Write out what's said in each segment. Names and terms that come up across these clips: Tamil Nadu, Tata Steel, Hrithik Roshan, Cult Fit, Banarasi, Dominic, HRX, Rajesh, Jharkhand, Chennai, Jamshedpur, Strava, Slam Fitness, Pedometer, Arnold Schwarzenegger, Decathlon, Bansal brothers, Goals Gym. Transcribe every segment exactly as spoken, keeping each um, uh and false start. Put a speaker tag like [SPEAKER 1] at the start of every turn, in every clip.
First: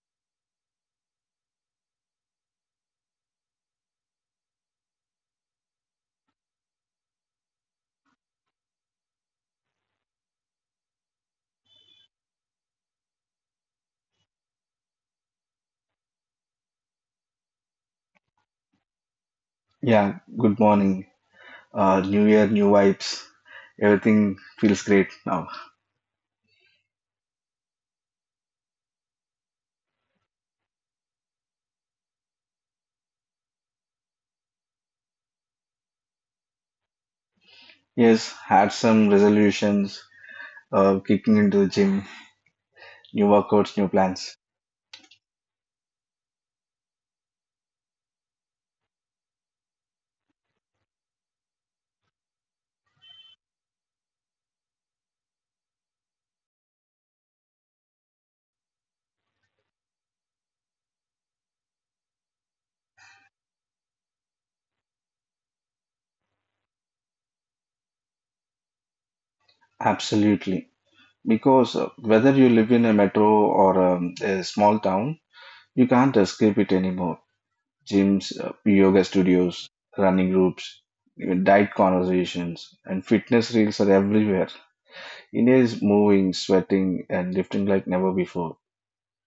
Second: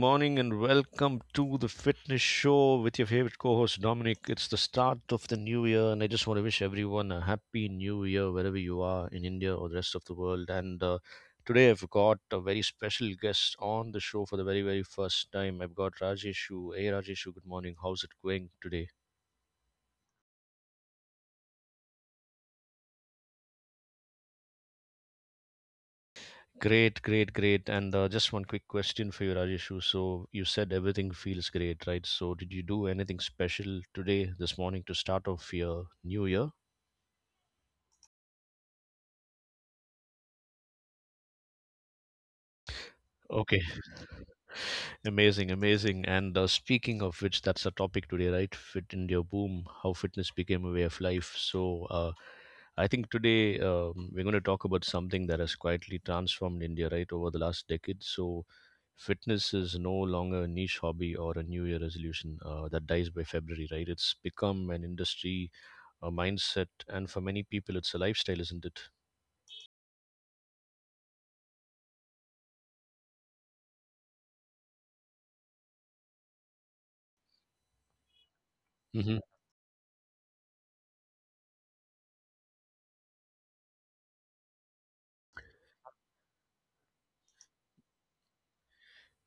[SPEAKER 1] morning and welcome to the fitness show with your favorite co host Dominic. It's the start of the new year, and I just want to wish everyone a happy new year wherever you are in India or the rest of the world. And uh, today I've got a very special guest on the show for the very, very first time. I've got Rajeshu. Hey Rajeshu, good morning. How's it going today?
[SPEAKER 2] Yeah, good morning. Uh, new year, new vibes. Everything feels great now.
[SPEAKER 1] Great, great, great. And uh, just one quick question for you, Rajeshu. So you said everything feels great, right? So did you do anything special today, this morning, to start off your new year?
[SPEAKER 2] Yes, had some resolutions, uh, kicking into the gym, new workouts, new plans.
[SPEAKER 1] Amazing, amazing. And uh, speaking of which, that's the topic today, right? Fit India boom, how fitness became a way of life. So, uh, I think today um, we're going to talk about something that has quietly transformed India, right, over the last decade. So, fitness is no longer a niche hobby or a New Year resolution uh, that dies by February, right? It's become an industry, a mindset, and for many people, it's a lifestyle, isn't it?
[SPEAKER 2] Absolutely. Because uh, whether you live in a metro or um, a small town, you can't escape it anymore. Gyms, uh, yoga studios, running groups, even diet conversations, and fitness reels are everywhere. India is moving, sweating, and lifting like never before.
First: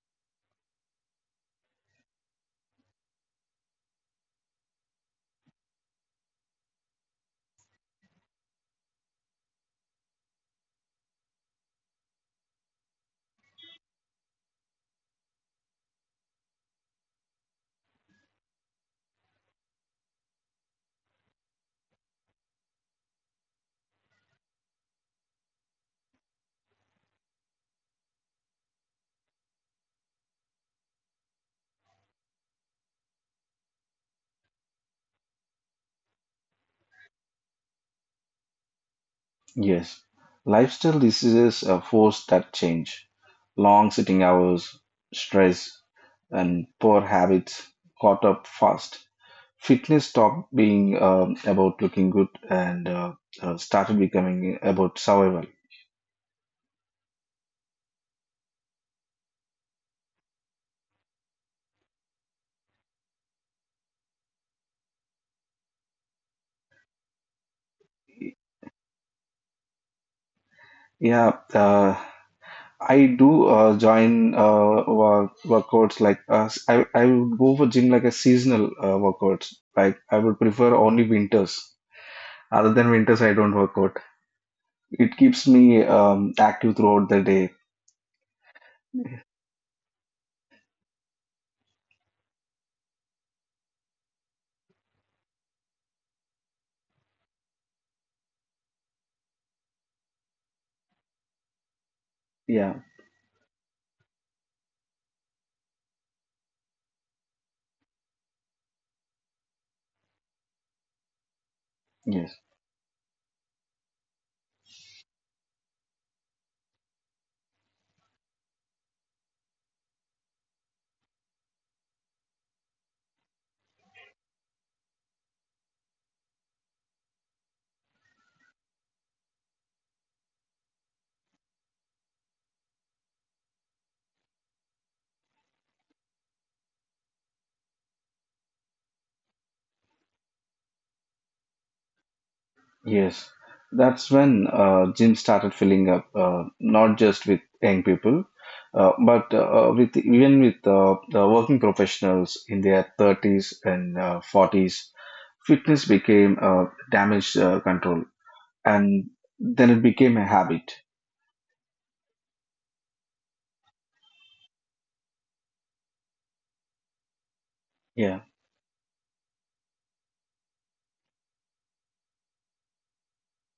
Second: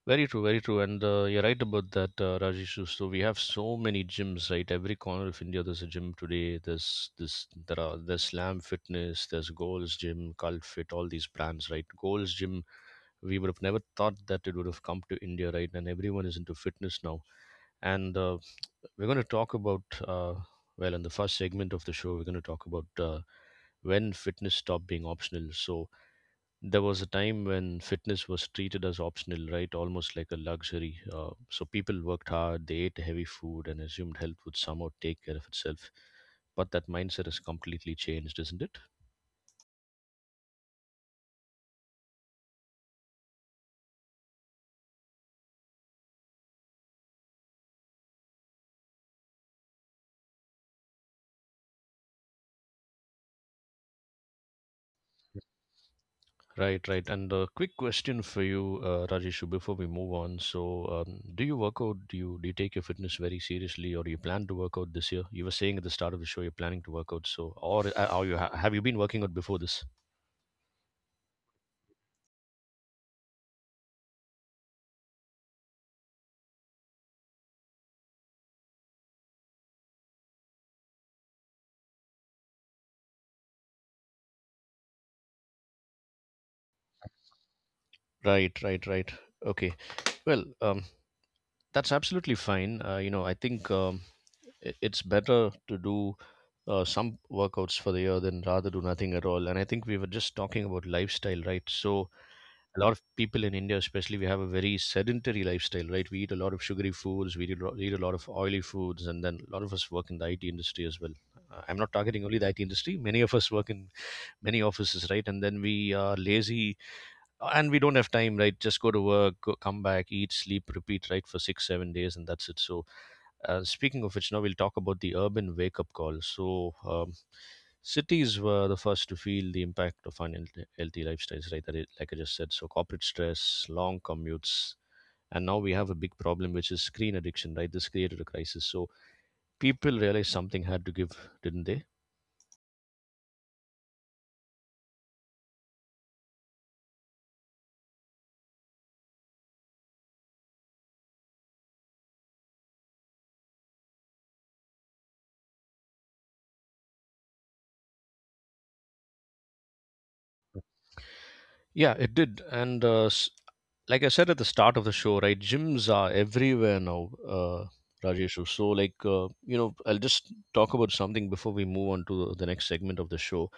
[SPEAKER 1] Very true, very true, and uh, you're right about that, uh, Rajesh. So we have so many gyms, right? Every corner of India, there's a gym today. There's this, there are there's Slam Fitness, there's Goals Gym, Cult Fit, all these brands, right? Goals Gym, we would have never thought that it would have come to India, right? And everyone is into fitness now. And uh, we're going to talk about, uh, well, in the first segment of the show, we're going to talk about uh, when fitness stopped being optional. So there was a time when fitness was treated as optional, right? Almost like a luxury. Uh, so people worked hard, they ate heavy food, and assumed health would somehow take care of itself. But that mindset has completely changed, isn't it?
[SPEAKER 2] Yes, lifestyle diseases uh, force that change. Long sitting hours, stress, and poor habits caught up fast. Fitness stopped being um, about looking good and uh, uh, started becoming about survival.
[SPEAKER 1] Right, right. And a quick question for you, uh, Rajeshu, before we move on. So, um, do you work out? Do you do you take your fitness very seriously, or do you plan to work out this year? You were saying at the start of the show you're planning to work out. So, or uh, are you ha- have you been working out before this?
[SPEAKER 2] Yeah, uh, I do uh, join uh, work, workouts like uh, I, I would go for gym like a seasonal uh, workouts. Like I would prefer only winters. Other than winters, I don't work out. It keeps me um, active throughout the day.
[SPEAKER 1] Right, right, right. Okay. Well, um, That's absolutely fine. Uh, you know, I think um, i- it's better to do uh, some workouts for the year than rather do nothing at all. And I think we were just talking about lifestyle, right? So
[SPEAKER 2] Yeah,
[SPEAKER 1] a lot of people in India, especially, we have a very sedentary lifestyle, right? We eat a lot of sugary foods, we eat a lo- eat a lot of oily foods, and then a lot of us work in the I T industry as well. Uh, I'm not targeting
[SPEAKER 2] yes,
[SPEAKER 1] only the I T industry. Many of us work in many offices, right? And then we are lazy and we don't have time, right? Just go to work, go, come back, eat, sleep, repeat, right, for six seven days, and that's it. So uh, speaking of which, now we'll talk about the urban wake up call. So um, cities were the first to feel the impact of unhealthy lifestyles, right? That it, like I just said, so corporate stress, long commutes, and now we have a big problem, which is screen addiction, right? This created a crisis, so people realized something had to give, didn't they?
[SPEAKER 2] yes. That's when uh, gym started filling up, uh, not just with young people, uh, but uh, with even with uh, the working professionals in their thirties and uh, forties. Fitness became uh, damage uh, control, and then it became a habit.
[SPEAKER 1] Yeah, it did. And uh, s- like I said at the start of the show, right? Gyms are everywhere now, uh,
[SPEAKER 2] Yeah,
[SPEAKER 1] Rajeshu. So, like, uh, you know, I'll just talk about something before we move on to the next segment of the show.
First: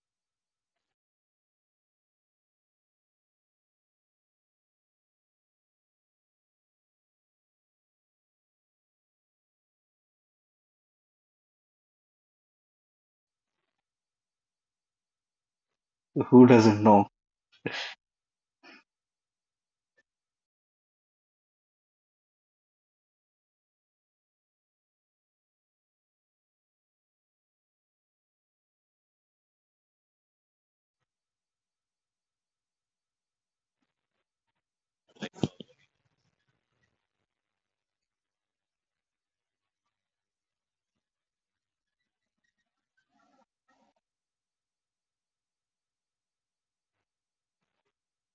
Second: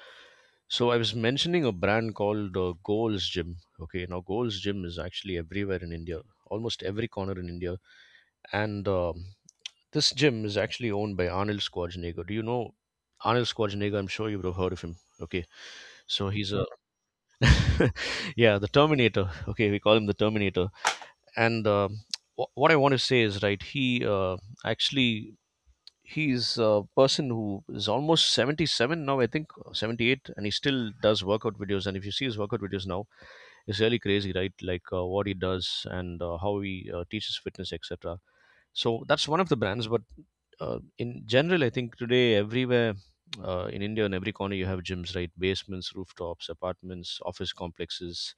[SPEAKER 1] So, I was mentioning a brand called uh, Goals Gym. Okay, now Goals Gym is actually everywhere in India, almost every corner in India. And um, this gym is actually owned by Arnold Schwarzenegger. Do you know Arnold Schwarzenegger? I'm sure you would have heard of him. Okay, so
[SPEAKER 2] who
[SPEAKER 1] he's a
[SPEAKER 2] doesn't know?
[SPEAKER 1] yeah, the Terminator. Okay, we call him the Terminator. And um wh- what I want to say is, right, he uh, actually he's a person who is almost seventy-seven now, I think, or seventy-eight, and he still does workout videos. And if you see his workout videos now, it's really crazy, right? Like uh, what he does, and uh, how he uh, teaches fitness, etc. So that's one of the brands. But uh, in general, I think today everywhere uh, in India, in every corner, you have gyms, right? Basements, rooftops, apartments, office complexes,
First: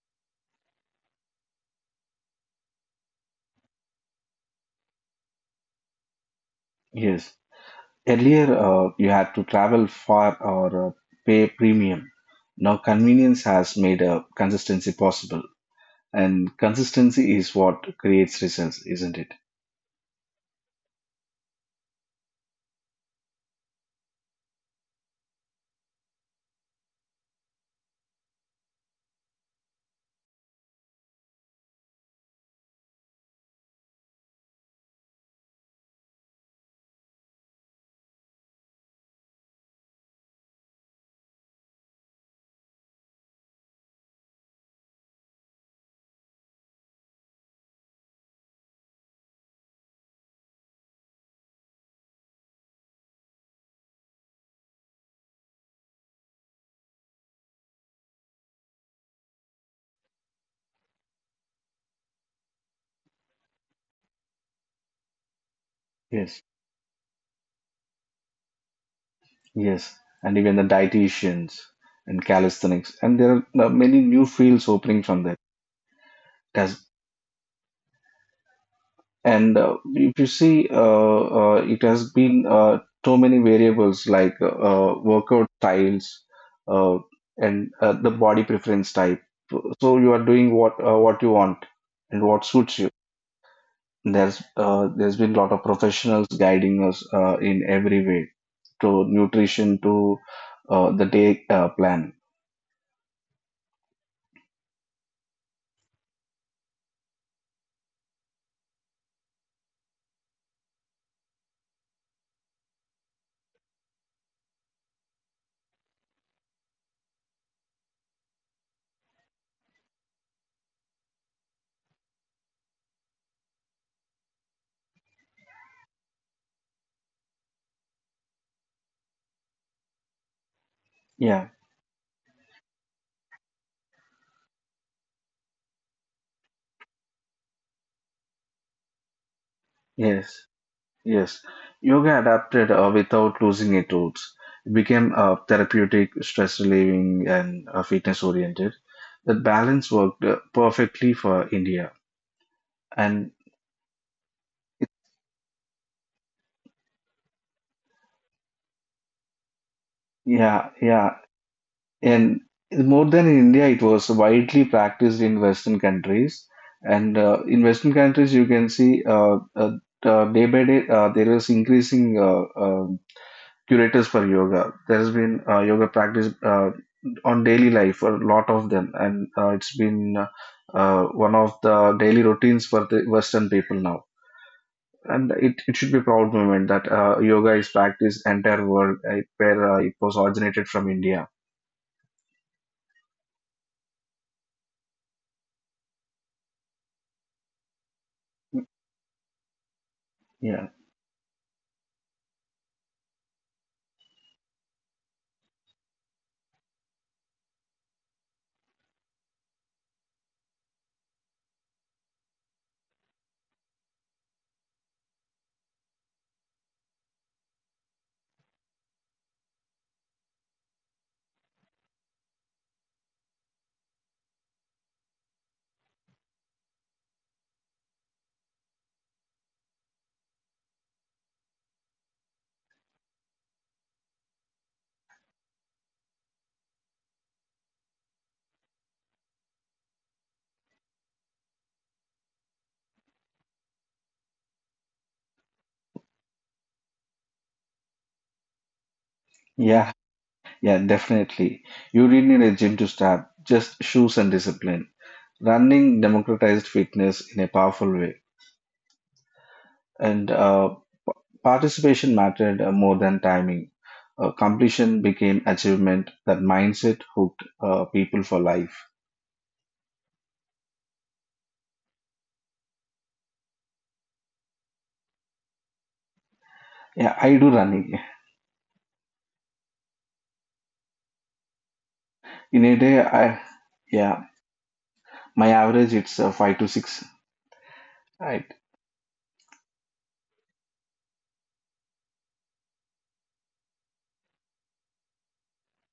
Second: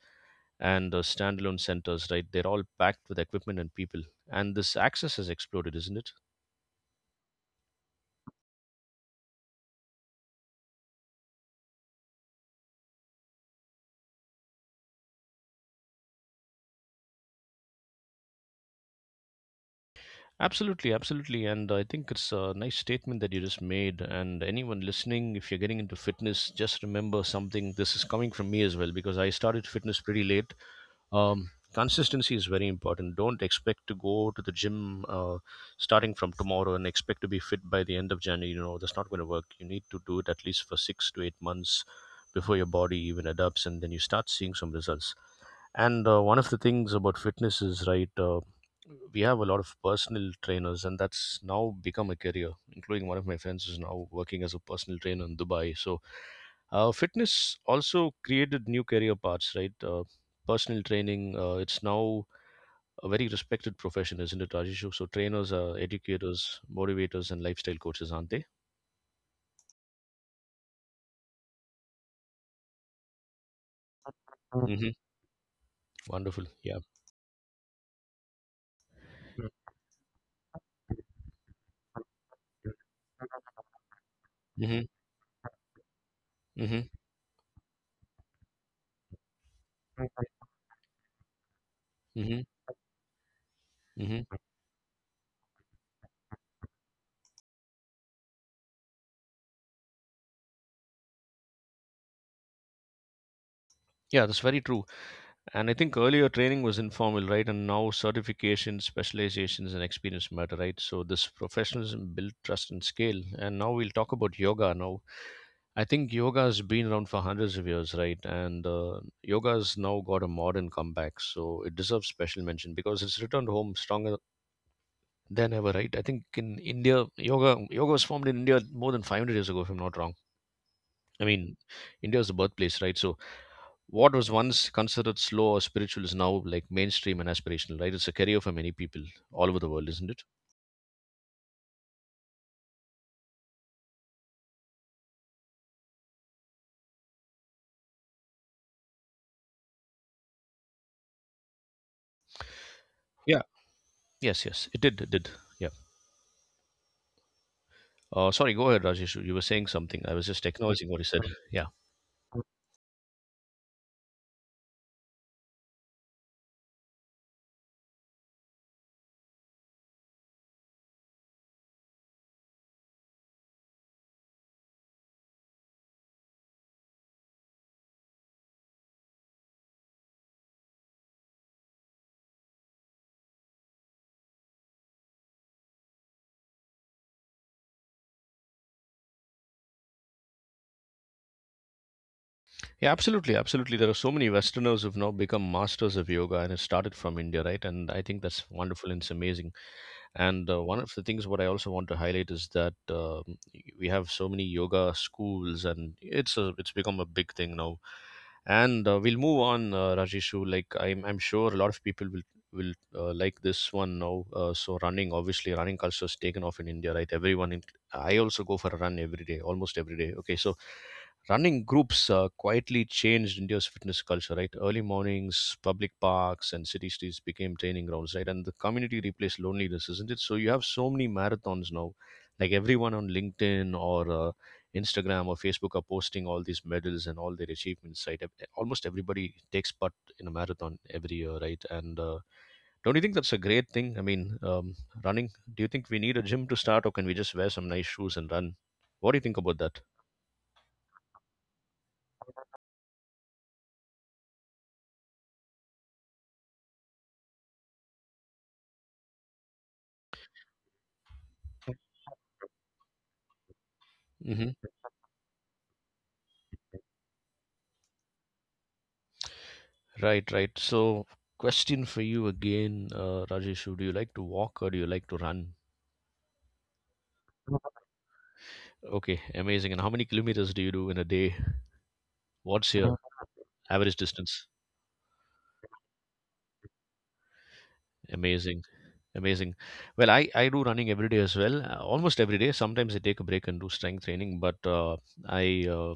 [SPEAKER 1] and uh, standalone centers, right? They're all packed with equipment and people. And this access has exploded, isn't it?
[SPEAKER 2] Yes. Earlier, uh, you had to travel far or uh, pay premium. Now, convenience has made uh, consistency possible, and consistency is what creates results, isn't it?
[SPEAKER 1] Absolutely, absolutely. And I think it's a nice statement that you just made. And anyone listening, if you're getting into fitness, just remember something. This is coming from me as well because I started fitness pretty late. Um, consistency is very important. Don't expect to go to the gym uh, starting from tomorrow and expect to be fit by the end of January. You know, that's not going to work. You need to do it at least for six to eight months before your body even adapts, and then you start seeing some results. And uh, one of the things about fitness is, right. Uh, we have a lot of personal trainers, and that's now become a career. Including one of my friends is now working as a personal trainer in Dubai. So, uh, fitness also created new career paths, right? Uh, personal training. Uh, it's now a very respected profession, isn't it, Rajeshu? So, trainers are
[SPEAKER 2] Yes.
[SPEAKER 1] educators, motivators, and lifestyle coaches, aren't they?
[SPEAKER 2] Yes, and even the dietitians and calisthenics, and there are uh, many new fields
[SPEAKER 1] Mm. Hmm.
[SPEAKER 2] opening from that.
[SPEAKER 1] Wonderful. Yeah.
[SPEAKER 2] Does And uh, if you see, uh, uh, it has been uh, too many variables like uh,
[SPEAKER 1] Hmm.
[SPEAKER 2] uh, workout styles
[SPEAKER 1] Hmm.
[SPEAKER 2] uh, and uh, the body preference type. So you are doing what uh, what you want and what
[SPEAKER 1] Hmm.
[SPEAKER 2] suits you.
[SPEAKER 1] Hmm.
[SPEAKER 2] There's uh, there's been a lot of professionals guiding us uh, in every way, to nutrition, to uh, the day uh, plan.
[SPEAKER 1] Yeah, that's very true. And I think earlier training was informal, right? And now certifications, specializations, and experience matter, right? So this professionalism built trust and scale. And now we'll talk about yoga. Now, I think yoga has been around for hundreds of years, right? And uh, yoga has now got a modern comeback. So it deserves special mention because it's returned home stronger than ever, right? I think in India, yoga yoga was formed in India more than five hundred years ago, if I'm not wrong. I
[SPEAKER 2] Yeah.
[SPEAKER 1] mean, India is the birthplace, right? So what was once considered slow or spiritual is now like mainstream and aspirational, right? It's a career for many people all over the world, isn't it?
[SPEAKER 2] Yes. Yes, yoga adapted uh, without losing its roots. It became uh, therapeutic, stress relieving, and uh, fitness oriented. That balance worked uh, perfectly for India.
[SPEAKER 1] Yeah.
[SPEAKER 2] And
[SPEAKER 1] Yes, yes, it did, it did. Yeah. Uh, sorry, go ahead, Rajesh. You were saying something. I was just
[SPEAKER 2] yeah,
[SPEAKER 1] acknowledging what you said.
[SPEAKER 2] yeah,
[SPEAKER 1] Yeah.
[SPEAKER 2] and more than in India, it was widely practiced in Western countries. And uh, in Western countries, you can see uh, uh, uh, day by day uh, there is increasing uh, uh, curators for yoga. There has been uh, yoga practice uh, on daily life for a lot of them, and uh, it's been uh, uh, one of the daily routines for the Western people now. And it, it should be proud moment that uh, yoga is practiced entire world uh, where uh, it was originated from India.
[SPEAKER 1] Yeah, absolutely, absolutely. There are so many Westerners who've now become masters of yoga, and it started from India, right? And I think that's wonderful and it's amazing. And uh,
[SPEAKER 2] Yeah,
[SPEAKER 1] one of the things what I also want to highlight is that um we have so many yoga schools, and it's a, it's become a big thing now. And uh, we'll move on, uh, Rajeshu. Like I'm, I'm sure a lot of people will will uh, like this one now. Uh, so running, obviously, running culture has taken off in India, right? Everyone, in, I also go for a run every day, almost every day. Okay, so running groups uh, quietly changed India's fitness culture, right? Early mornings, public parks, and city streets became training grounds, right? And the community replaced loneliness, isn't it? So you have so many marathons now. Like everyone on LinkedIn or uh, Instagram or Facebook are posting all these medals and all their achievements, right? Ev- Almost everybody takes part in a marathon every year, right? And uh, don't you think that's a great thing? I mean, um, running, do you think we need a gym to start, or can we just wear some nice shoes and run? What do you think about that?
[SPEAKER 2] yeah, yeah, definitely. You did need a gym to start, just shoes and discipline. Running democratized fitness in a powerful way. And uh, p- participation mattered uh, more than timing. Uh, completion became achievement. That mindset hooked uh, people for life.
[SPEAKER 1] Right, right. So, question for you again, uh, Rajeshu. Do you like to walk or do you like to run?
[SPEAKER 2] Yeah, I do running
[SPEAKER 1] Okay, amazing. And how many kilometers do you do in a day?
[SPEAKER 2] in
[SPEAKER 1] What's
[SPEAKER 2] a
[SPEAKER 1] your Uh,
[SPEAKER 2] day. I
[SPEAKER 1] average
[SPEAKER 2] yeah,
[SPEAKER 1] distance?
[SPEAKER 2] my average it's uh, five to six. Right.
[SPEAKER 1] Amazing. Amazing. Well, I, I do running every day as well, uh, almost every day. Sometimes I take a break and do strength training, but uh, I uh,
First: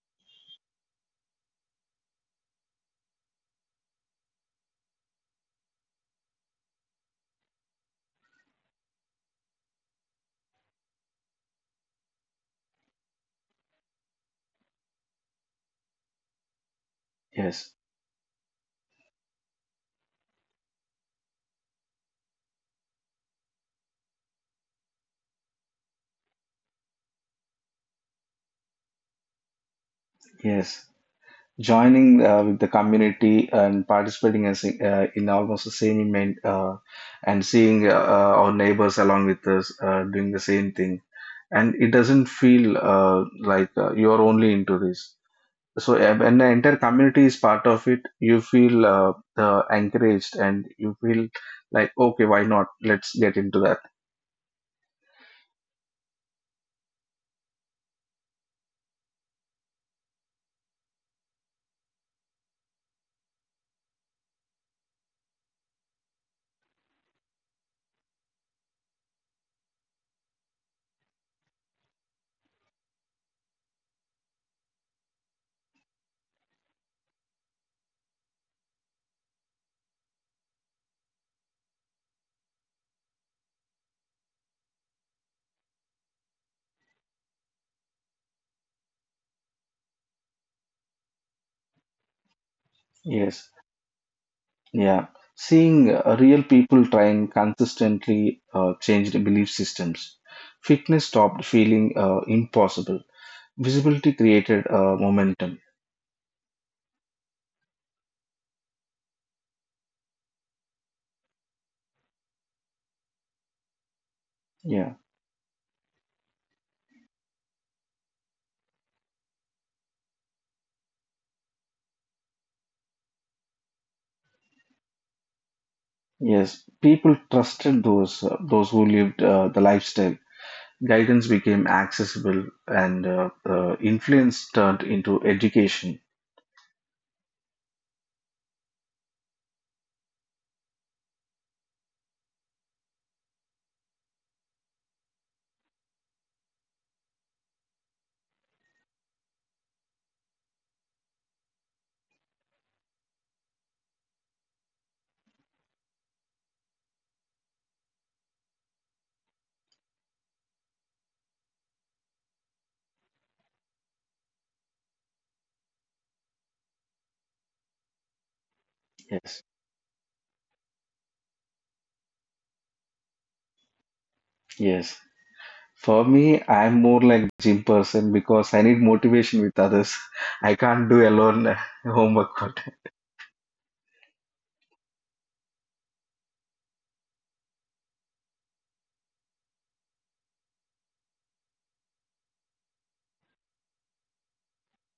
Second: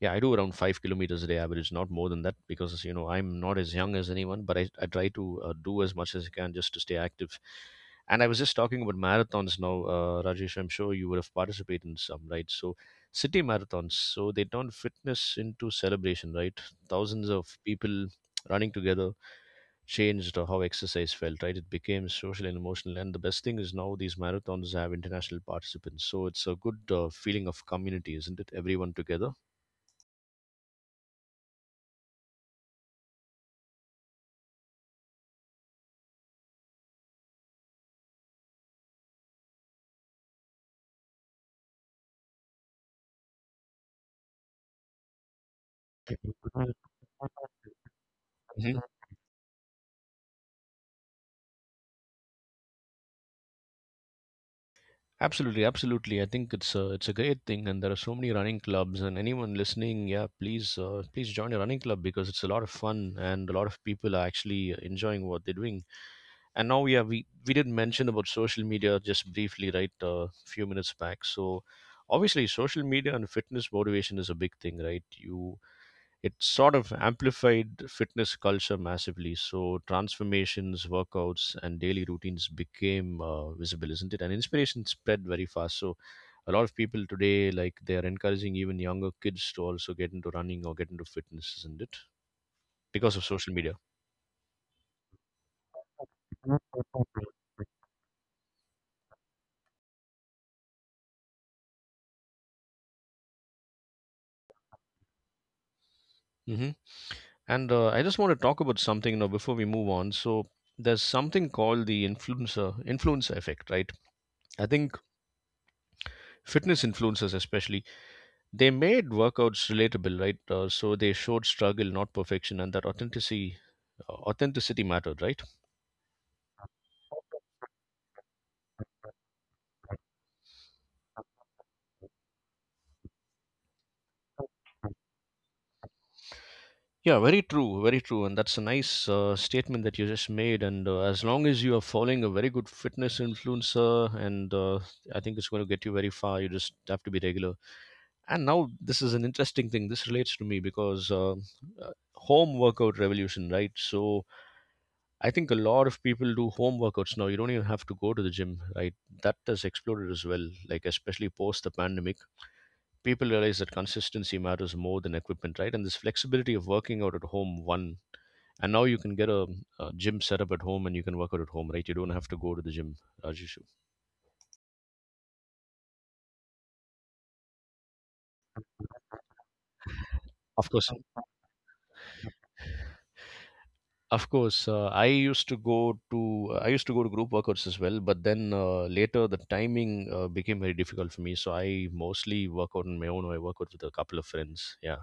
[SPEAKER 1] yeah I do around five kilometers a day average, not more than that, because you know I'm not as young as anyone, but I, I try to uh, do as much as I can just to stay active. And I was just talking about marathons now, uh, Rajesh. I'm sure you would have participated in some, right? So city marathons. So they turn fitness into celebration, right? Thousands of
[SPEAKER 2] Yes.
[SPEAKER 1] people running together changed how exercise felt, right? It became social and emotional. And the best thing is now these marathons have international participants. So it's a good uh, feeling of community, isn't it? Everyone together.
[SPEAKER 2] Yes. Joining uh, with the community and participating as, uh, in almost the same event, uh, and seeing uh, our neighbors along with us uh, doing the same thing. And it doesn't feel uh, like uh, you're only into this. So yeah, when the entire community is part of it, you feel
[SPEAKER 1] Mhm.
[SPEAKER 2] uh, uh, encouraged and you feel like, okay, why not, let's get into that.
[SPEAKER 1] Absolutely, absolutely. I think it's a it's a great thing, and there are so many running clubs. And anyone listening, yeah, please uh, please join a running club because it's a lot of fun, and a lot of people are actually enjoying what they're doing. And now, yeah, we we did mention about social media just briefly, right? A few minutes back. So obviously social media and fitness motivation is a big thing, right? You, it sort of amplified fitness culture massively. So transformations, workouts, and daily routines became uh, visible, isn't it? And inspiration spread very fast. So a lot of people today, like, they are encouraging even younger kids to also get into running or get into fitness, isn't it? Because of social
[SPEAKER 2] Yes.
[SPEAKER 1] media.
[SPEAKER 2] Yeah, seeing uh, real people trying consistently uh, changed belief systems. Fitness stopped feeling uh, impossible. Visibility created uh, momentum.
[SPEAKER 1] Mm-hmm. And uh, I just want to talk about something, you know, before we move on. So there's something called the influencer influencer effect, right? I think
[SPEAKER 2] Yeah,
[SPEAKER 1] fitness influencers, especially, they made workouts relatable, right? Uh, so they showed struggle, not perfection, and that authenticity uh, authenticity mattered, right?
[SPEAKER 2] yes, people trusted those uh, those who lived uh, the lifestyle. Guidance became accessible, and uh, uh, influence turned into education.
[SPEAKER 1] Yeah, very true, very true. And that's a nice uh, statement that you just made. And uh, as long as you are following a very good fitness influencer, and uh, I think it's going to get you very far. You just have to be regular. And now, this is an interesting thing. This relates to me because uh, uh, home workout revolution, right? So I think a lot of people do home workouts now. You don't even have to go to the gym, right? That has exploded as well, like especially post the pandemic. People realize that consistency matters more than equipment, right? And this flexibility of working out at home, one, and now you can get a,
[SPEAKER 2] Yes,
[SPEAKER 1] a gym set up at home, and you can work out at home, right? You don't have to go to the gym, Rajesh.
[SPEAKER 2] yes. For me, I'm more like gym person because I need motivation with others. I
[SPEAKER 1] Of course.
[SPEAKER 2] can't do alone uh, home workout.
[SPEAKER 1] Of course, uh, I used to go to uh, I used to go to group workouts as well, but then uh, later the timing uh, became very difficult for me. So I mostly work out on my own. Or I work out with a couple of friends. Yeah,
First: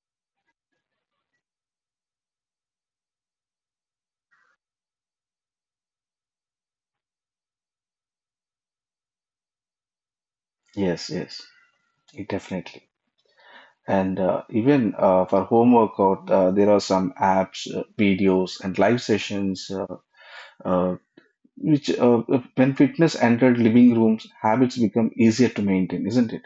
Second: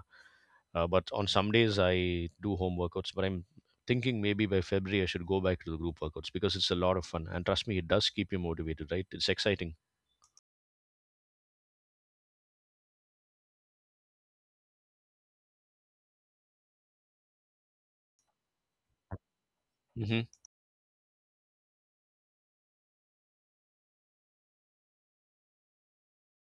[SPEAKER 1] uh, but on some days I do home workouts. But I'm thinking maybe by February I should go back to the group workouts because it's a lot of fun. And trust me, it does keep you motivated, right? It's exciting.
[SPEAKER 2] Yes, yes, it definitely. And uh, even uh, for home workout, uh, there are some apps, uh, videos, and live sessions, uh,
[SPEAKER 1] Hmm.
[SPEAKER 2] uh, which uh, uh, when fitness entered living rooms, habits become easier to maintain, isn't it?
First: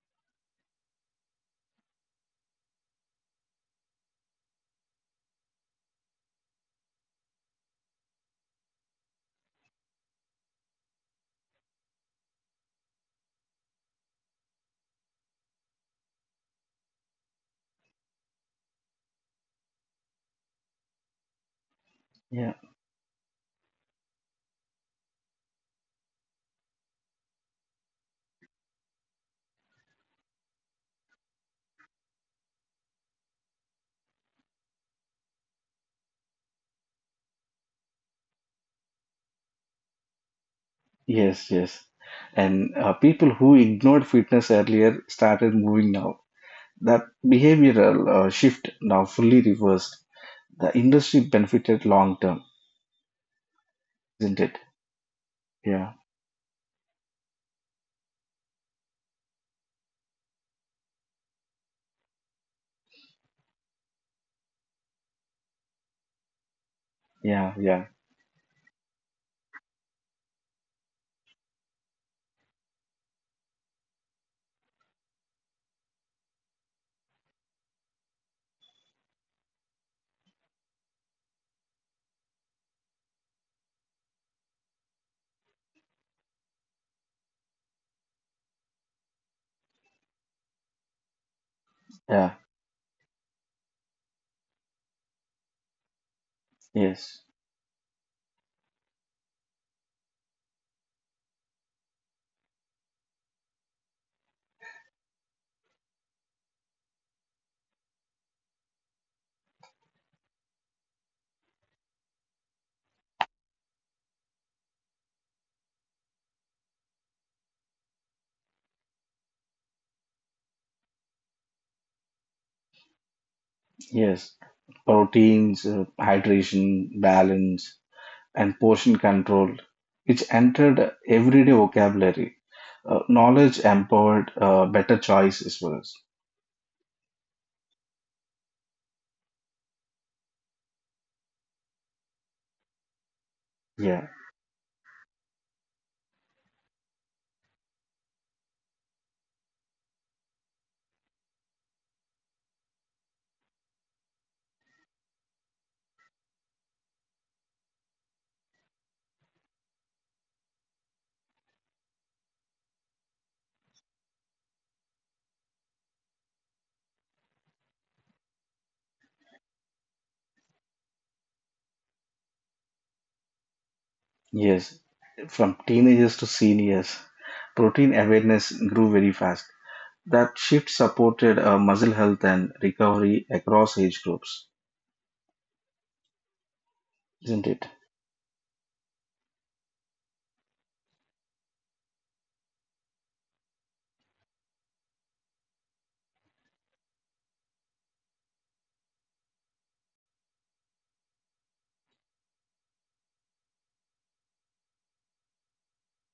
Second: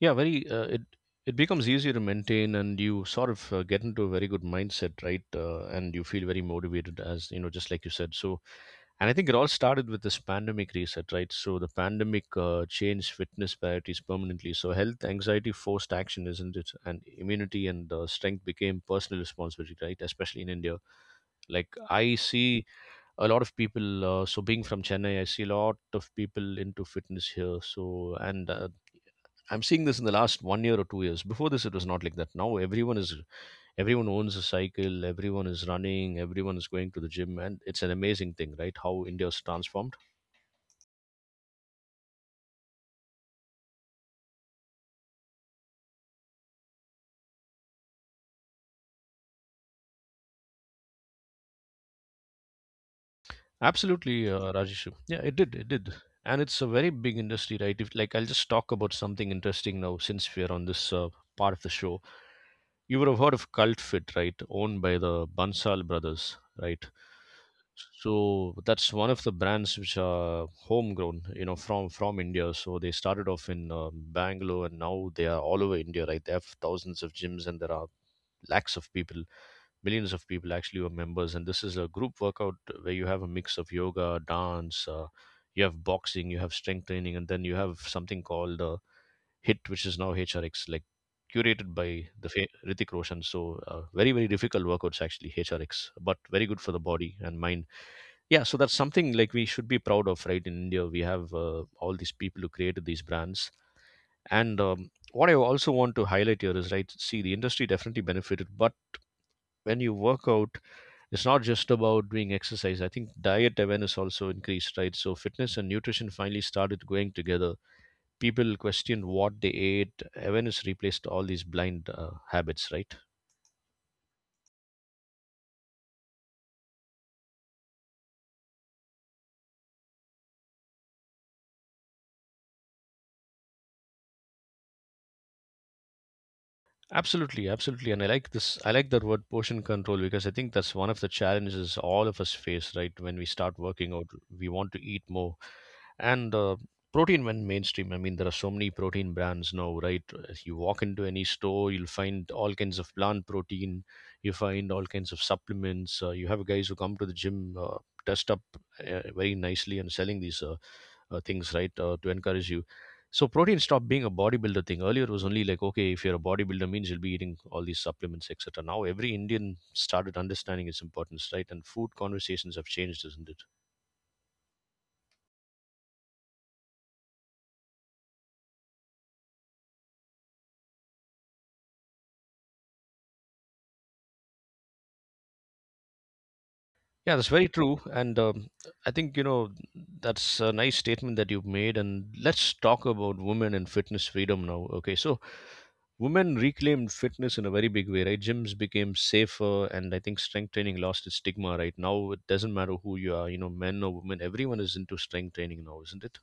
[SPEAKER 1] Yeah, very. Uh, it it becomes easier to maintain, and you sort of uh, get into a very good mindset, right? Uh, and you feel very motivated, as you know, just like you said. So, and I think it all started with this pandemic reset, right? So the pandemic uh, changed fitness priorities permanently. So health anxiety forced action, isn't it? And immunity and uh, strength became personal responsibility, right? Especially in India. Like, I
[SPEAKER 2] Yeah.
[SPEAKER 1] see a lot of people. Uh, so being from Chennai, I see a lot of people into fitness here. So, and uh, I'm seeing this in the last one year or two years. Before this, it was not like that. Now everyone is everyone owns a cycle. Everyone is running. Everyone is going to the gym, and it's an amazing thing, right? How India's transformed.
[SPEAKER 2] Yes, yes. And uh, people who ignored fitness earlier started moving now. That behavioral uh, shift now fully reversed. The industry benefited long term,
[SPEAKER 1] Absolutely,
[SPEAKER 2] isn't
[SPEAKER 1] uh,
[SPEAKER 2] it?
[SPEAKER 1] Rajesh. Yeah, it did. It
[SPEAKER 2] Yeah,
[SPEAKER 1] did. And it's a very big industry, right? If, like, I'll just talk about something interesting now, since we're on this uh, part of the show. You would have heard of Cult Fit, right? Owned by the Bansal brothers, right?
[SPEAKER 2] yeah, yeah,
[SPEAKER 1] So that's one of the brands which are homegrown, you know, from from India. So they started off in uh, Bangalore, and now they are all over India, right? They have thousands of gyms, and there are lakhs of people millions of people actually were members. And this is a group workout where you have a mix of yoga, dance, uh, you have boxing, you have strength training, and then you have something called uh, hit, which is now hrx, like curated by the
[SPEAKER 2] yeah.
[SPEAKER 1] fa- Hrithik Roshan. So uh, very, very difficult workouts, actually, hrx, but very good for the body
[SPEAKER 2] Yes,
[SPEAKER 1] and mind. Yeah, so that's something like we should be proud of, right? In India, we have uh, all these people who created these brands. And um, what I also want to highlight here is, right, see, the industry definitely benefited, but when you work out, it's not just about doing exercise. I think diet awareness also increased, right? So fitness and nutrition finally started going together. People questioned what they ate. Awareness replaced all these blind uh, habits, right?
[SPEAKER 2] yes. Proteins, uh, hydration, balance, and portion control, which entered everyday vocabulary. Uh, knowledge empowered uh, better choices for us.
[SPEAKER 1] Absolutely, absolutely. And I like this. I like that word, portion control, because I think that's one of the challenges all of us face, right? When we start working
[SPEAKER 2] Yeah,
[SPEAKER 1] out, we want to eat more, and uh, protein went mainstream. I mean, there are so many protein brands now, right? If you walk into any store, you'll find all kinds of plant protein. You find all kinds of supplements. Uh, you have guys who come to the gym, uh, dressed up uh, very nicely and selling these uh, uh, things, right, uh, to encourage you. So protein stopped being a bodybuilder thing. Earlier it was only like, okay, if you're a bodybuilder, means you'll be eating all these supplements, etc. Now every Indian started understanding its importance, right? And food conversations have changed, isn't it?
[SPEAKER 2] yes. From teenagers to seniors, protein awareness grew very fast. That shift supported uh, muscle health and recovery across age groups,
[SPEAKER 1] Yeah, that's
[SPEAKER 2] isn't
[SPEAKER 1] very
[SPEAKER 2] it?
[SPEAKER 1] true. And um, I think, you know, that's a nice statement that you've made. And let's talk about women and fitness freedom now. Okay, so women reclaimed fitness in a very big way, right? Gyms became safer, and I think strength training lost its stigma, right? Now it doesn't matter who you are, you know, men or women, everyone is into strength training now, isn't it?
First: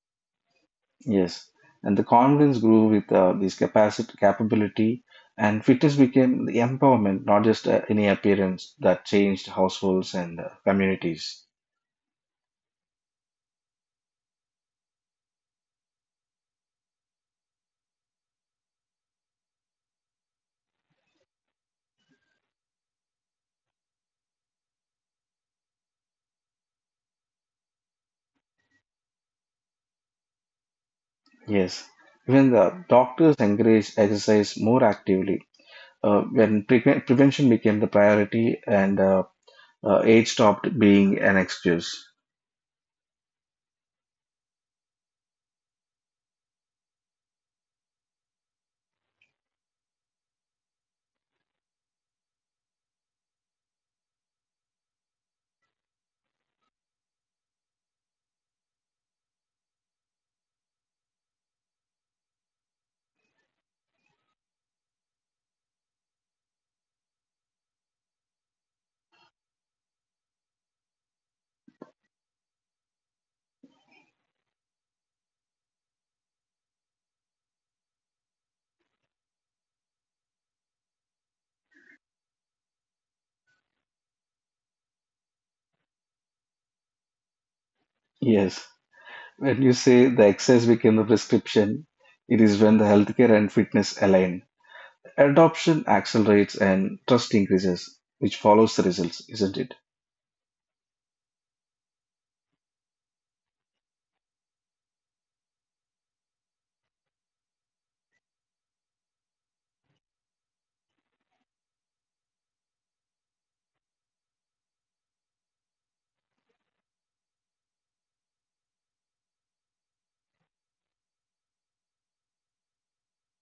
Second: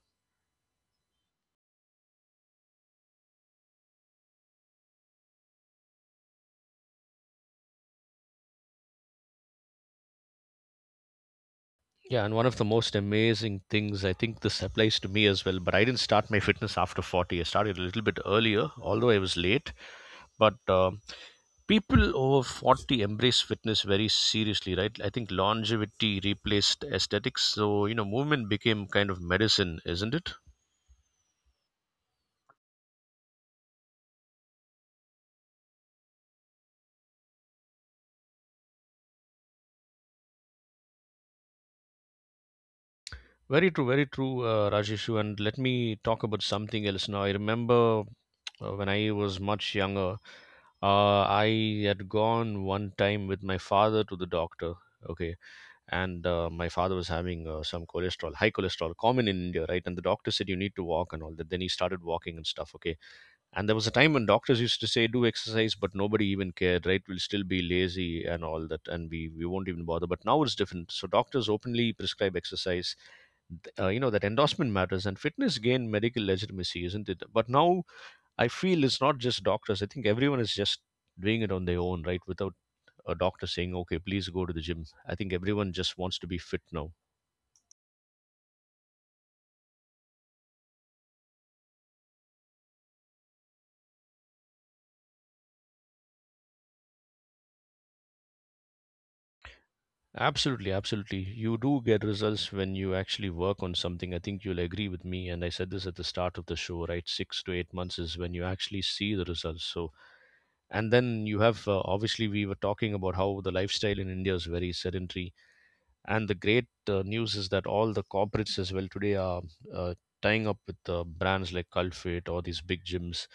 [SPEAKER 2] Yes. And the confidence grew with uh, this capacity, capability, and fitness became the empowerment, not just uh, any appearance that changed households and uh, communities.
[SPEAKER 1] Yeah, and one of the most amazing things, I think this applies to me as well, but I didn't start my fitness after forty. I started a little bit earlier, although I was late. But um people over forty embrace fitness very seriously, right? I think longevity replaced aesthetics. So, you know, movement became kind of medicine, isn't it?
[SPEAKER 2] Yes. Even the doctors encouraged exercise more actively. Uh, when pre- prevention became the priority, and uh, uh, age stopped being an excuse.
[SPEAKER 1] Very true, very true. uh, Rajeshu, and let me talk about something else now. I remember uh, when i was much younger, uh, i had gone one time with my father to the doctor. Okay? And uh, my father was having uh, some cholesterol, high cholesterol, common in India, right? And the doctor said, you need to walk and all that. Then he started walking and stuff. Okay. And there was a time when doctors used to say, do exercise, but nobody even cared, right? We'll still be lazy and all that, and we, we won't even bother. But now it's different. So doctors openly prescribe exercise. Th- Uh, you know, that endorsement matters, and fitness gained medical legitimacy, isn't it? But now I feel it's not just doctors. I think everyone is just doing it on their own, right? Without a doctor saying, okay, please go to the gym. I think everyone just wants to be fit now.
[SPEAKER 2] Yes. When you say the excess became the prescription, it is when the healthcare and fitness align. Adoption accelerates and trust increases, which follows the results, isn't it?
[SPEAKER 1] Absolutely, absolutely. You do get results when you actually work on something. I think you'll agree with me. And I said this at the start of the show, right? Six to eight months is when you actually see the results. So, and then you have uh, obviously, we were talking about how the lifestyle in India is very sedentary. And the great uh, news is that all the corporates as well today are uh, tying up with uh, brands like Culfit or these big gyms,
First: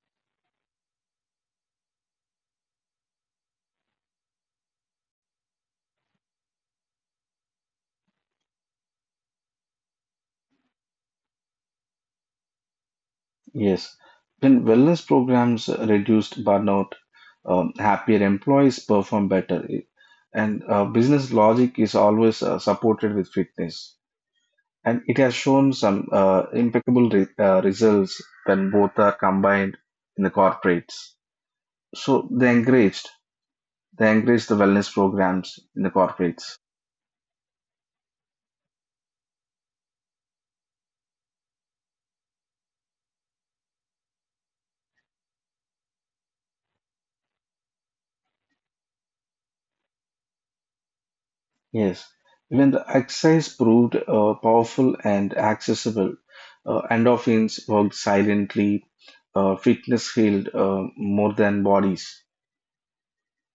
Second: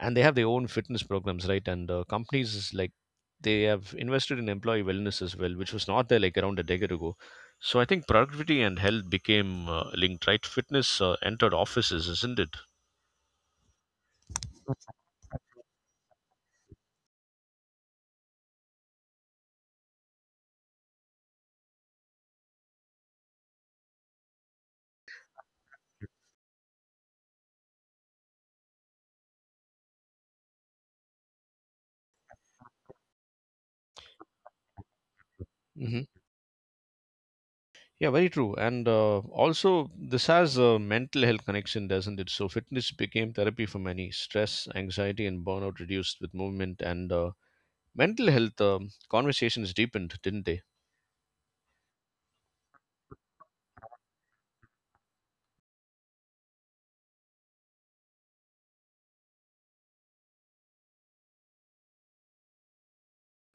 [SPEAKER 1] and they have their own fitness programs, right? And uh, companies is like, they have invested in employee wellness as well, which was not there like around a decade ago. So I think productivity and health became uh, linked, right? Fitness uh, entered offices, isn't it?
[SPEAKER 2] Yes. When wellness programs reduced burnout, um, happier employees perform better, and uh, business logic is always uh, supported with fitness. And it has shown some uh, impeccable re- uh, results when both are combined in the corporates. So they encouraged. They encouraged the wellness programs in the
[SPEAKER 1] Hmm.
[SPEAKER 2] corporates.
[SPEAKER 1] Yeah, very true. And uh, also, this has a mental health connection, doesn't it? So fitness became therapy for many. Stress, anxiety, and burnout reduced with movement, and uh, mental health um conversations deepened, didn't they?
[SPEAKER 2] Yes, even the exercise proved uh, powerful and accessible. Uh, endorphins worked silently. Uh, fitness healed uh, more than bodies.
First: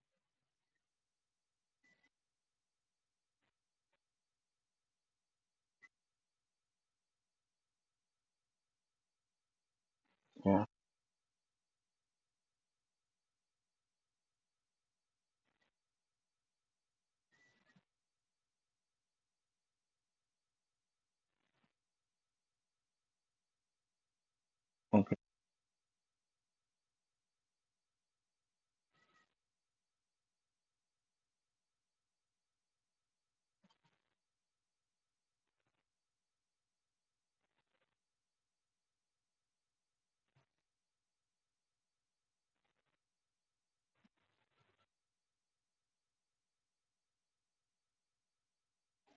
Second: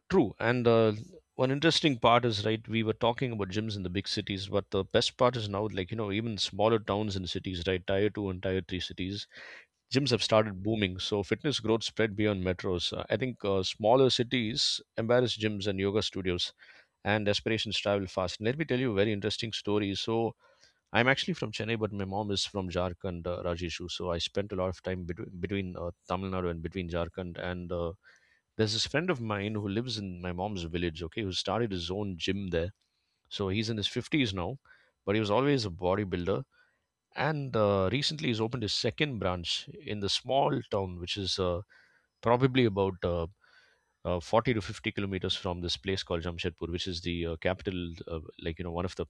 [SPEAKER 1] True, and uh, one interesting part is, right, we were talking about gyms in the big cities, but the best part is now, like, you know, even smaller towns and cities, right? Tier two and tier three cities, gyms have started
[SPEAKER 2] Yeah.
[SPEAKER 1] booming. So fitness growth spread beyond metros. Uh, I think uh, smaller cities embarrass gyms and yoga studios, and aspirations travel fast. And let me tell you a very interesting story. So I'm actually from Chennai, but my mom is from Jharkhand, uh, Rajeshu. So I spent a lot of time
[SPEAKER 2] Okay.
[SPEAKER 1] between between uh, Tamil Nadu and between Jharkhand, and uh, there's this friend of mine who lives in my mom's village, okay, who started his own gym there. So he's in his fifties now, but he was always a bodybuilder. And uh, recently he's opened his second branch in the small town, which is uh, probably about uh, uh, forty to fifty kilometers from this place called Jamshedpur, which is the uh, capital, uh, like, you know, one of the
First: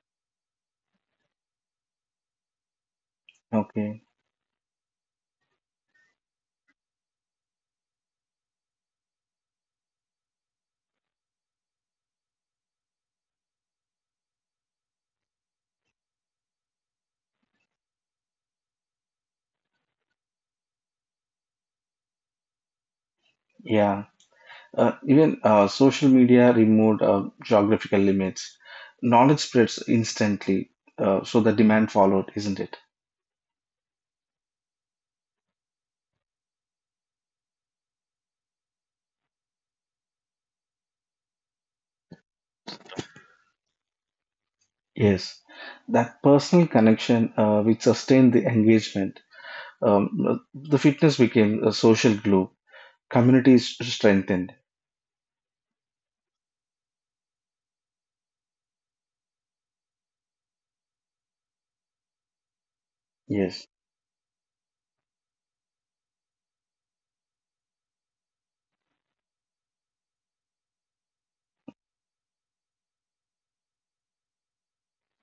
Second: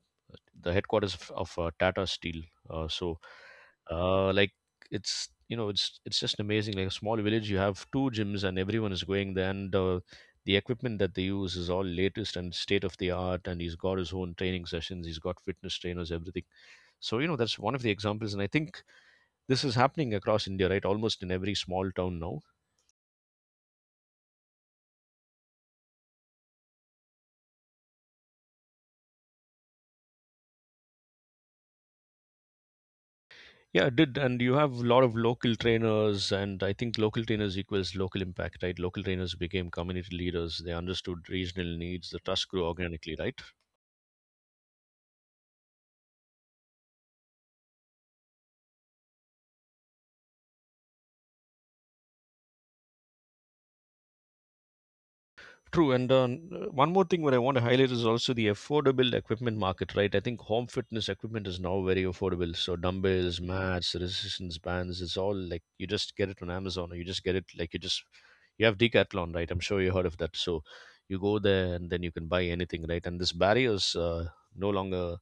[SPEAKER 1] the headquarters of, of uh, Tata Steel. Uh, so,
[SPEAKER 2] Okay.
[SPEAKER 1] uh, like it's you know it's it's just amazing. Like a small village, you have two gyms, and everyone is going there. And uh, the equipment that they use is all latest and state of the art. And he's got his own training sessions. He's got fitness trainers, everything. So you know that's one of the examples, and I think this is happening across India, right? Almost in every small town now.
[SPEAKER 2] Yeah. Uh, even uh, social media removed uh, geographical limits. Knowledge spreads instantly, uh, so the demand followed, isn't it?
[SPEAKER 1] Yeah, it did. And you have a lot of local trainers, and I think local trainers equals local impact, right? Local trainers became community leaders. They understood regional needs. The trust grew organically, right?
[SPEAKER 2] Yes. That personal connection uh, which sustained the engagement. Um, the fitness became a social glue. Communities strengthened.
[SPEAKER 1] True. And uh, one more thing what I want to highlight is also the affordable equipment market, right? I think home fitness equipment is now very affordable. So dumbbells,
[SPEAKER 2] Yes,
[SPEAKER 1] mats, resistance bands, it's all like you just get it on Amazon, or you just get it like you just you have Decathlon, right? I'm sure you heard of that. So you go there, and then you can buy anything, right? And this barriers uh, no longer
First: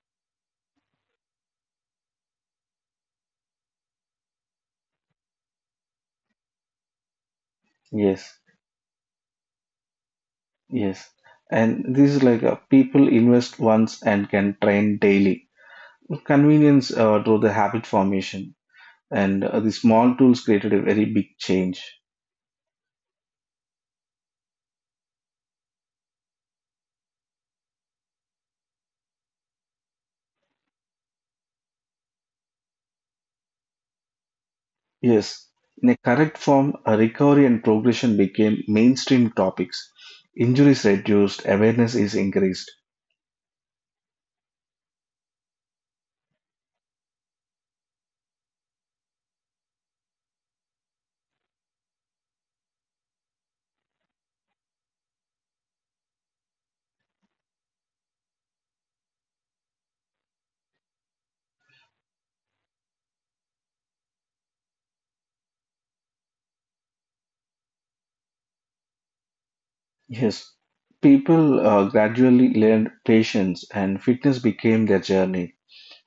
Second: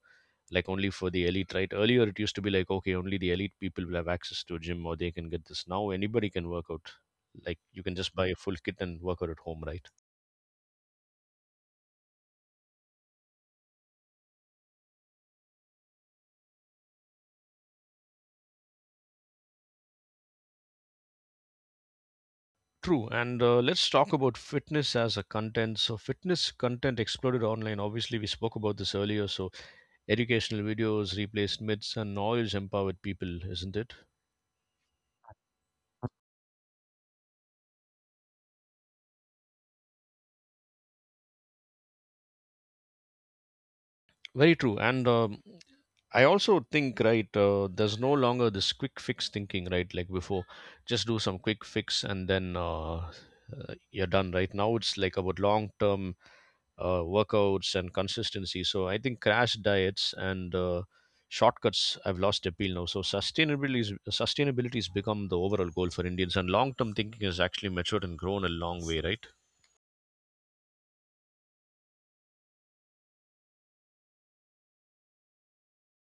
[SPEAKER 1] like only for the elite, right? Earlier it used to be like, okay, only the elite people will have access to a gym or they can get this. Now anybody can work out, like you can just buy a
[SPEAKER 2] yes,
[SPEAKER 1] full kit and work out at home, right?
[SPEAKER 2] yes. And this is like uh, people invest once and can train daily. Convenience uh, drove the habit formation, and uh, the small tools created a very big change.
[SPEAKER 1] True. And uh, let's talk about fitness as a content. So fitness content exploded online. Obviously we spoke about this earlier, so educational videos replaced myths and knowledge empowered people, isn't it?
[SPEAKER 2] Yes, in a correct form, uh, recovery and progression became mainstream topics. Injuries reduced, awareness is increased.
[SPEAKER 1] Very true. And um, I also think, right, uh, there's no longer this quick fix thinking, right, like before. Just do some quick fix and then uh, uh, you're done, right? Now it's like about long term uh, workouts and consistency. So I think crash diets and uh, shortcuts have lost appeal now. So sustainability is, sustainability has become the overall goal for Indians, and long term thinking has actually matured and grown a long way, right?
[SPEAKER 2] Yes, people uh, gradually learned patience and fitness became their journey.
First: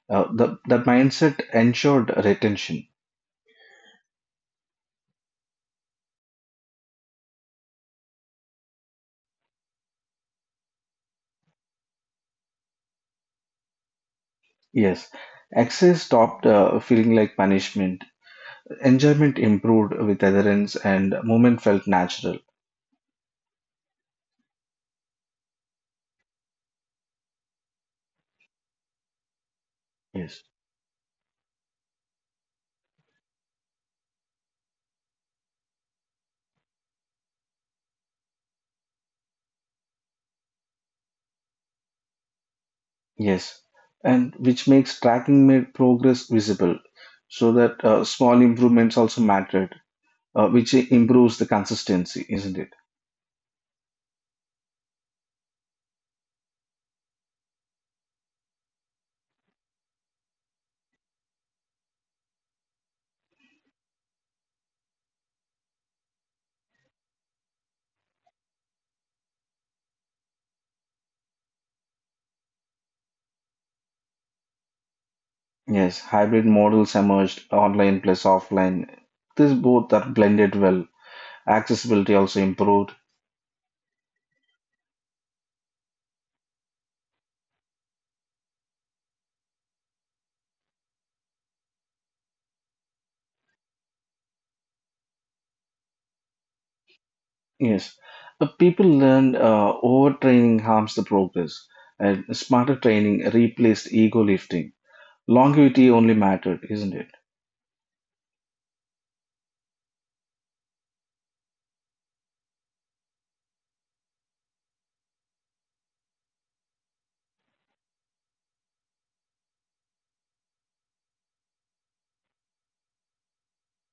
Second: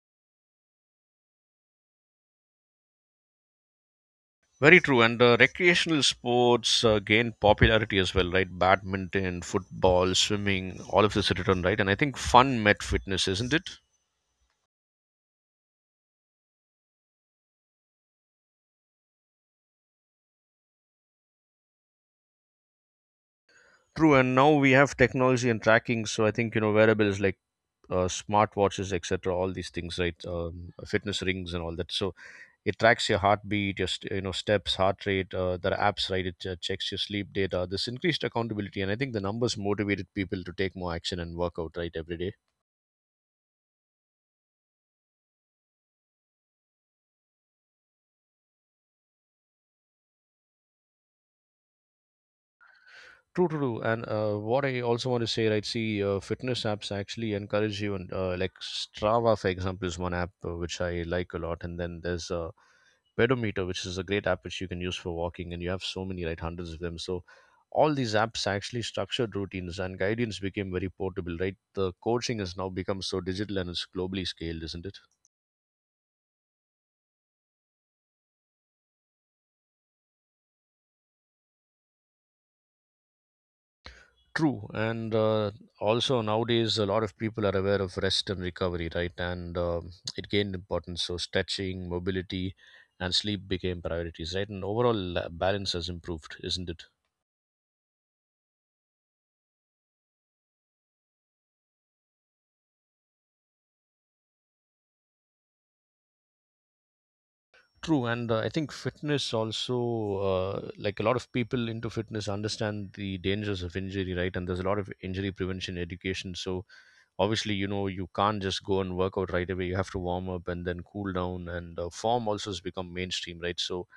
[SPEAKER 2] Uh, the, the mindset ensured retention.
[SPEAKER 1] Very true. And uh, recreational sports uh, gained popularity as well, right? Badminton, football, swimming, all of this returned, right? And I think fun met fitness, isn't it?
[SPEAKER 2] Yes, excess stopped uh, feeling like punishment. Enjoyment improved with adherence and movement felt natural.
[SPEAKER 1] True. And now we have technology and tracking. So I think, you know, wearables like uh, smartwatches, et cetera, all these things, right?
[SPEAKER 2] Yes,
[SPEAKER 1] Um, fitness rings and all that. So it tracks your heartbeat, your, st- you know, steps, heart rate. Uh, there are apps, right? It uh, checks your sleep data. This increased accountability. And I think the numbers motivated people to take more action and work out, right, every day.
[SPEAKER 2] yes, and which makes tracking made progress visible, so that uh, small improvements also mattered, uh, which improves the consistency, isn't it?
[SPEAKER 1] True, true, true. And uh, what I also want to say, right? See, uh, fitness apps actually encourage you, and uh, like Strava, for example, is one app uh, which I like a lot. And then there's uh, Pedometer, which is a great app which you can use for walking, and you have so many, right? Hundreds of them. So all these apps actually structured routines, and guidance became very portable, right? The coaching has now become so digital and it's globally scaled, isn't it?
[SPEAKER 2] Yes, hybrid models emerged, online plus offline. These both are blended well. Accessibility also improved.
[SPEAKER 1] True. And uh, also nowadays a lot of people are aware of rest and recovery, right? And um it gained importance. So stretching, mobility, and sleep became priorities, right? And overall uh, balance has improved, isn't it?
[SPEAKER 2] Yes, but people learned uh, overtraining harms the progress, and smarter training replaced ego lifting. Longevity only mattered, isn't it?
[SPEAKER 1] True. And uh, I think fitness also, uh, like a lot of people into fitness, understand the dangers of injury, right? And there's a lot of injury prevention education. So obviously, you know, you can't just go and work out right away. You have to warm up and then cool down, and uh, form also has become mainstream, right? So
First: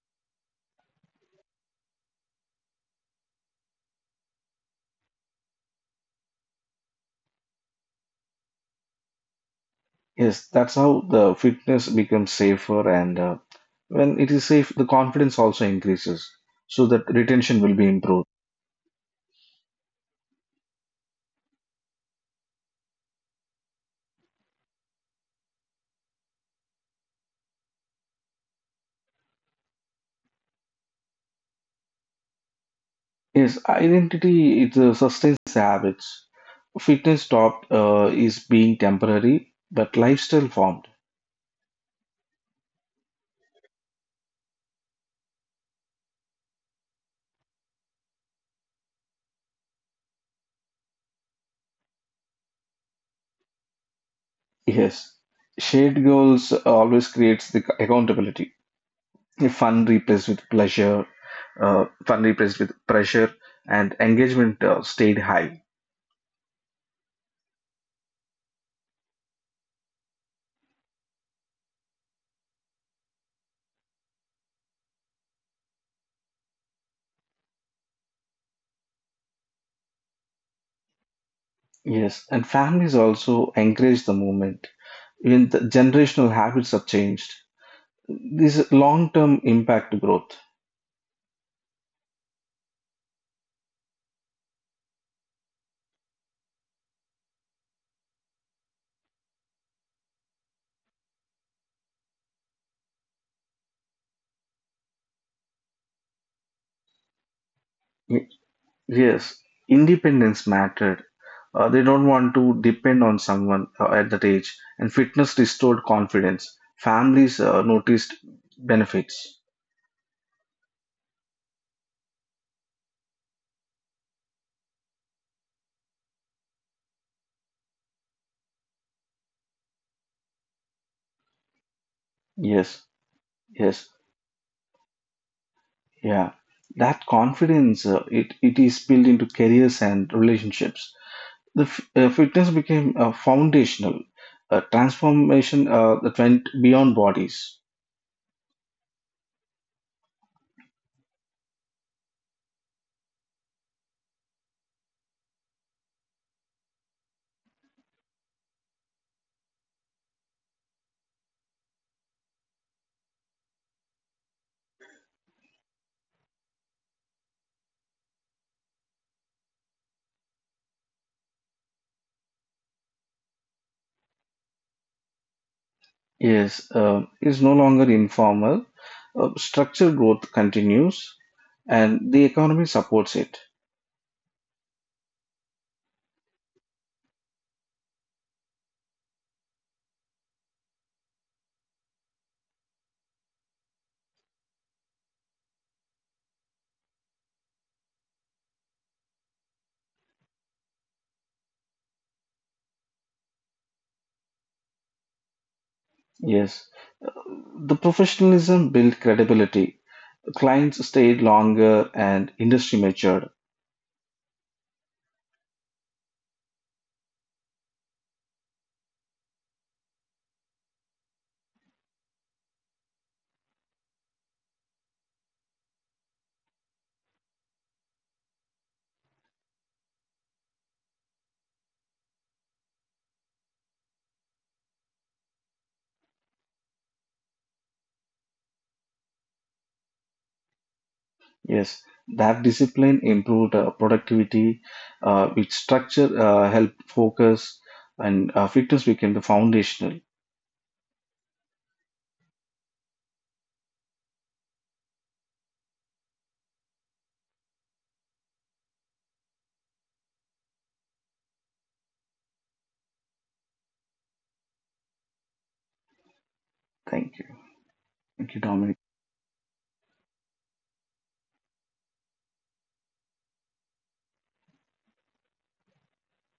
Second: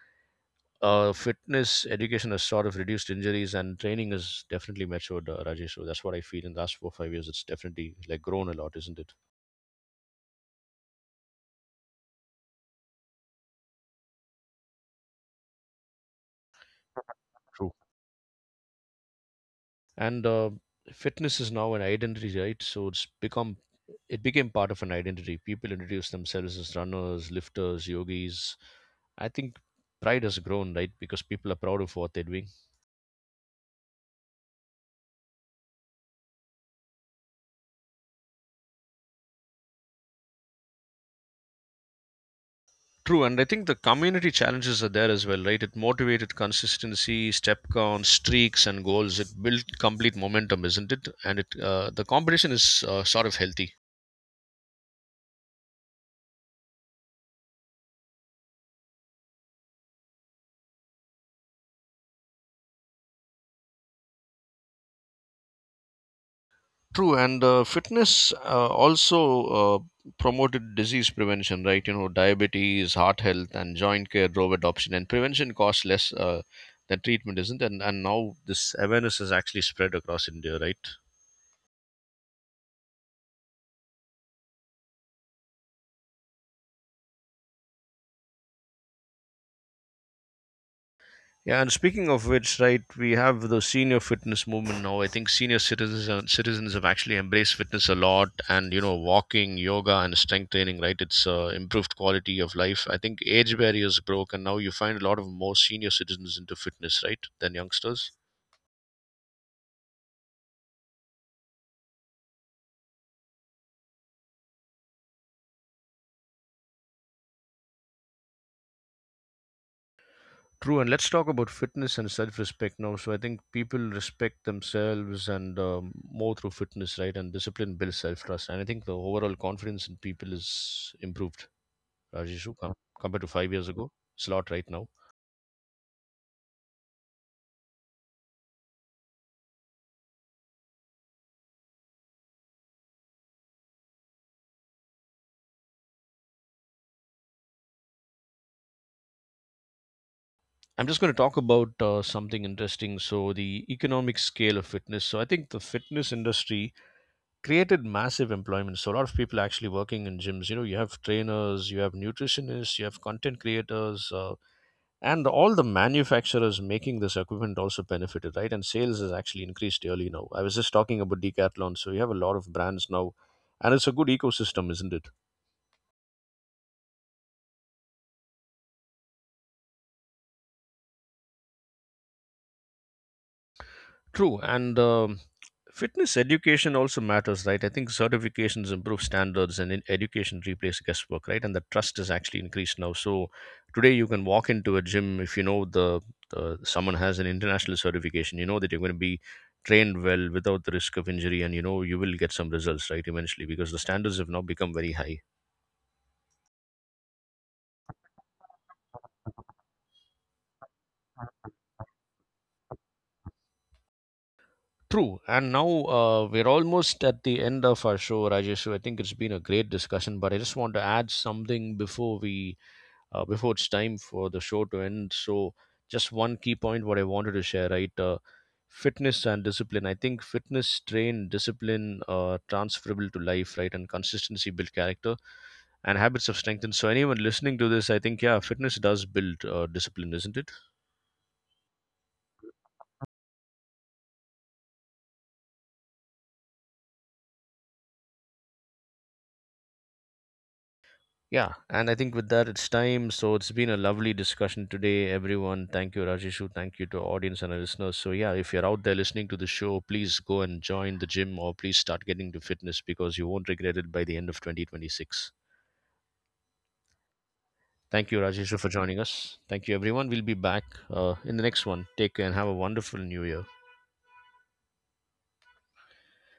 [SPEAKER 1] Uh, fitness education has sort of reduced injuries, and training is definitely matured, uh, Rajesh. So that's what I feel in the last four five years. It's definitely like grown a lot, isn't it?
[SPEAKER 2] Yes, that's how the fitness becomes safer, and uh, when it is safe, the confidence also increases, so that retention
[SPEAKER 1] True.
[SPEAKER 2] will be improved.
[SPEAKER 1] And uh, fitness is now an identity, right? So it's become it became part of an identity. People introduce themselves as runners, lifters, yogis. I think pride has grown, right? Because people are proud of what they're doing.
[SPEAKER 2] Yes, identity it uh, sustains the habits. Fitness stopped uh, is being temporary, but lifestyle formed.
[SPEAKER 1] True, and I think the community challenges are there as well, right? It motivated consistency, step counts, streaks, and goals. It built complete momentum, isn't it? And it uh, the competition is uh, sort of healthy.
[SPEAKER 2] Yes, shared goals always creates the accountability. Fun replaced with pleasure, uh, fun replaced with pressure, and engagement uh, stayed high.
[SPEAKER 1] True. And uh, fitness uh, also uh, promoted disease prevention, right? You know, diabetes, heart health, and joint care drove adoption, and prevention costs less uh, than treatment, isn't it? And, and now this awareness is actually spread across India, right?
[SPEAKER 2] Yes, and families also encourage the movement. Even the generational habits have changed. This long-term impact growth.
[SPEAKER 1] Yeah, and speaking of which, right, we have the senior fitness movement now. I think senior citizens and citizens have actually embraced fitness a lot, and you know, walking, yoga, and strength training, right? It's uh, improved quality of life. I think age barriers broke, and now you find a lot of more senior citizens into fitness, right, than youngsters.
[SPEAKER 2] Y- Yes, independence mattered. Uh, they don't want to depend on someone uh, at that age, and fitness restored confidence. Families uh, noticed benefits.
[SPEAKER 1] True. And let's talk about fitness and self-respect now. So I think people respect themselves and um, more through fitness, right? And discipline builds self-trust, and I think the overall confidence in people is improved. Rajeshu, com-
[SPEAKER 2] Yes,
[SPEAKER 1] compared to five years
[SPEAKER 2] yes,
[SPEAKER 1] ago. It's a lot right now.
[SPEAKER 2] yeah. That confidence uh, it it is built into careers and relationships. The f- uh, fitness became uh, foundational. A transformation uh, that went beyond bodies.
[SPEAKER 1] I'm just going to talk about uh, something interesting. So, the economic scale of fitness. So, I think the fitness industry created massive employment. So, a lot of people are actually working in gyms. You know, you have trainers, you have nutritionists, you have content creators, uh, and all the manufacturers making this equipment also benefited, right? And sales has actually increased yearly now. I was just talking about Decathlon. So, you have a lot of brands now, and it's a good ecosystem, isn't it?
[SPEAKER 2] Yes, uh, is no longer informal. Uh, structural growth continues, and the economy supports it.
[SPEAKER 1] True. And um, fitness education also matters, right? I think certifications improve standards, and in education replace guesswork, right? And the trust is actually increased now. So today you can walk into a gym if you know the, the someone has an international certification. You know that you're going to be trained well without the risk of injury, and you know you will get some results, right? Eventually, because the standards have now become very high.
[SPEAKER 2] Yes. The professionalism built credibility. Clients stayed longer and industry matured.
[SPEAKER 1] True. And now uh, we're almost at the end of our show, Rajesh. So I think it's been a great discussion, but I just want to add something before we uh, before it's time for the show to end. So, just one key point what I wanted to share, right? Uh, fitness and discipline. I think fitness, train, discipline, uh, transferable to life, right? And consistency build character and habits of strength. And so, anyone listening to this, I think, yeah, fitness does build uh, discipline, isn't it?
[SPEAKER 2] Yes, that discipline improved uh, productivity, uh, which structure uh, helped focus, and uh, fitness became the foundational.
[SPEAKER 1] Yeah, and I think with that it's time. So it's been a lovely discussion today, everyone. Thank you, Rajeshu. Thank you to our audience and our listeners. So yeah, if you're out there listening to the show, please go and join the gym or please start getting to fitness because you won't regret it by the end of twenty twenty-six.
[SPEAKER 2] Thank you.
[SPEAKER 1] Thank you,
[SPEAKER 2] Thank you,
[SPEAKER 1] Rajeshu, for
[SPEAKER 2] Dominic.
[SPEAKER 1] joining us. Thank you, everyone. We'll be back uh, in the next one. Take care and have a wonderful new year.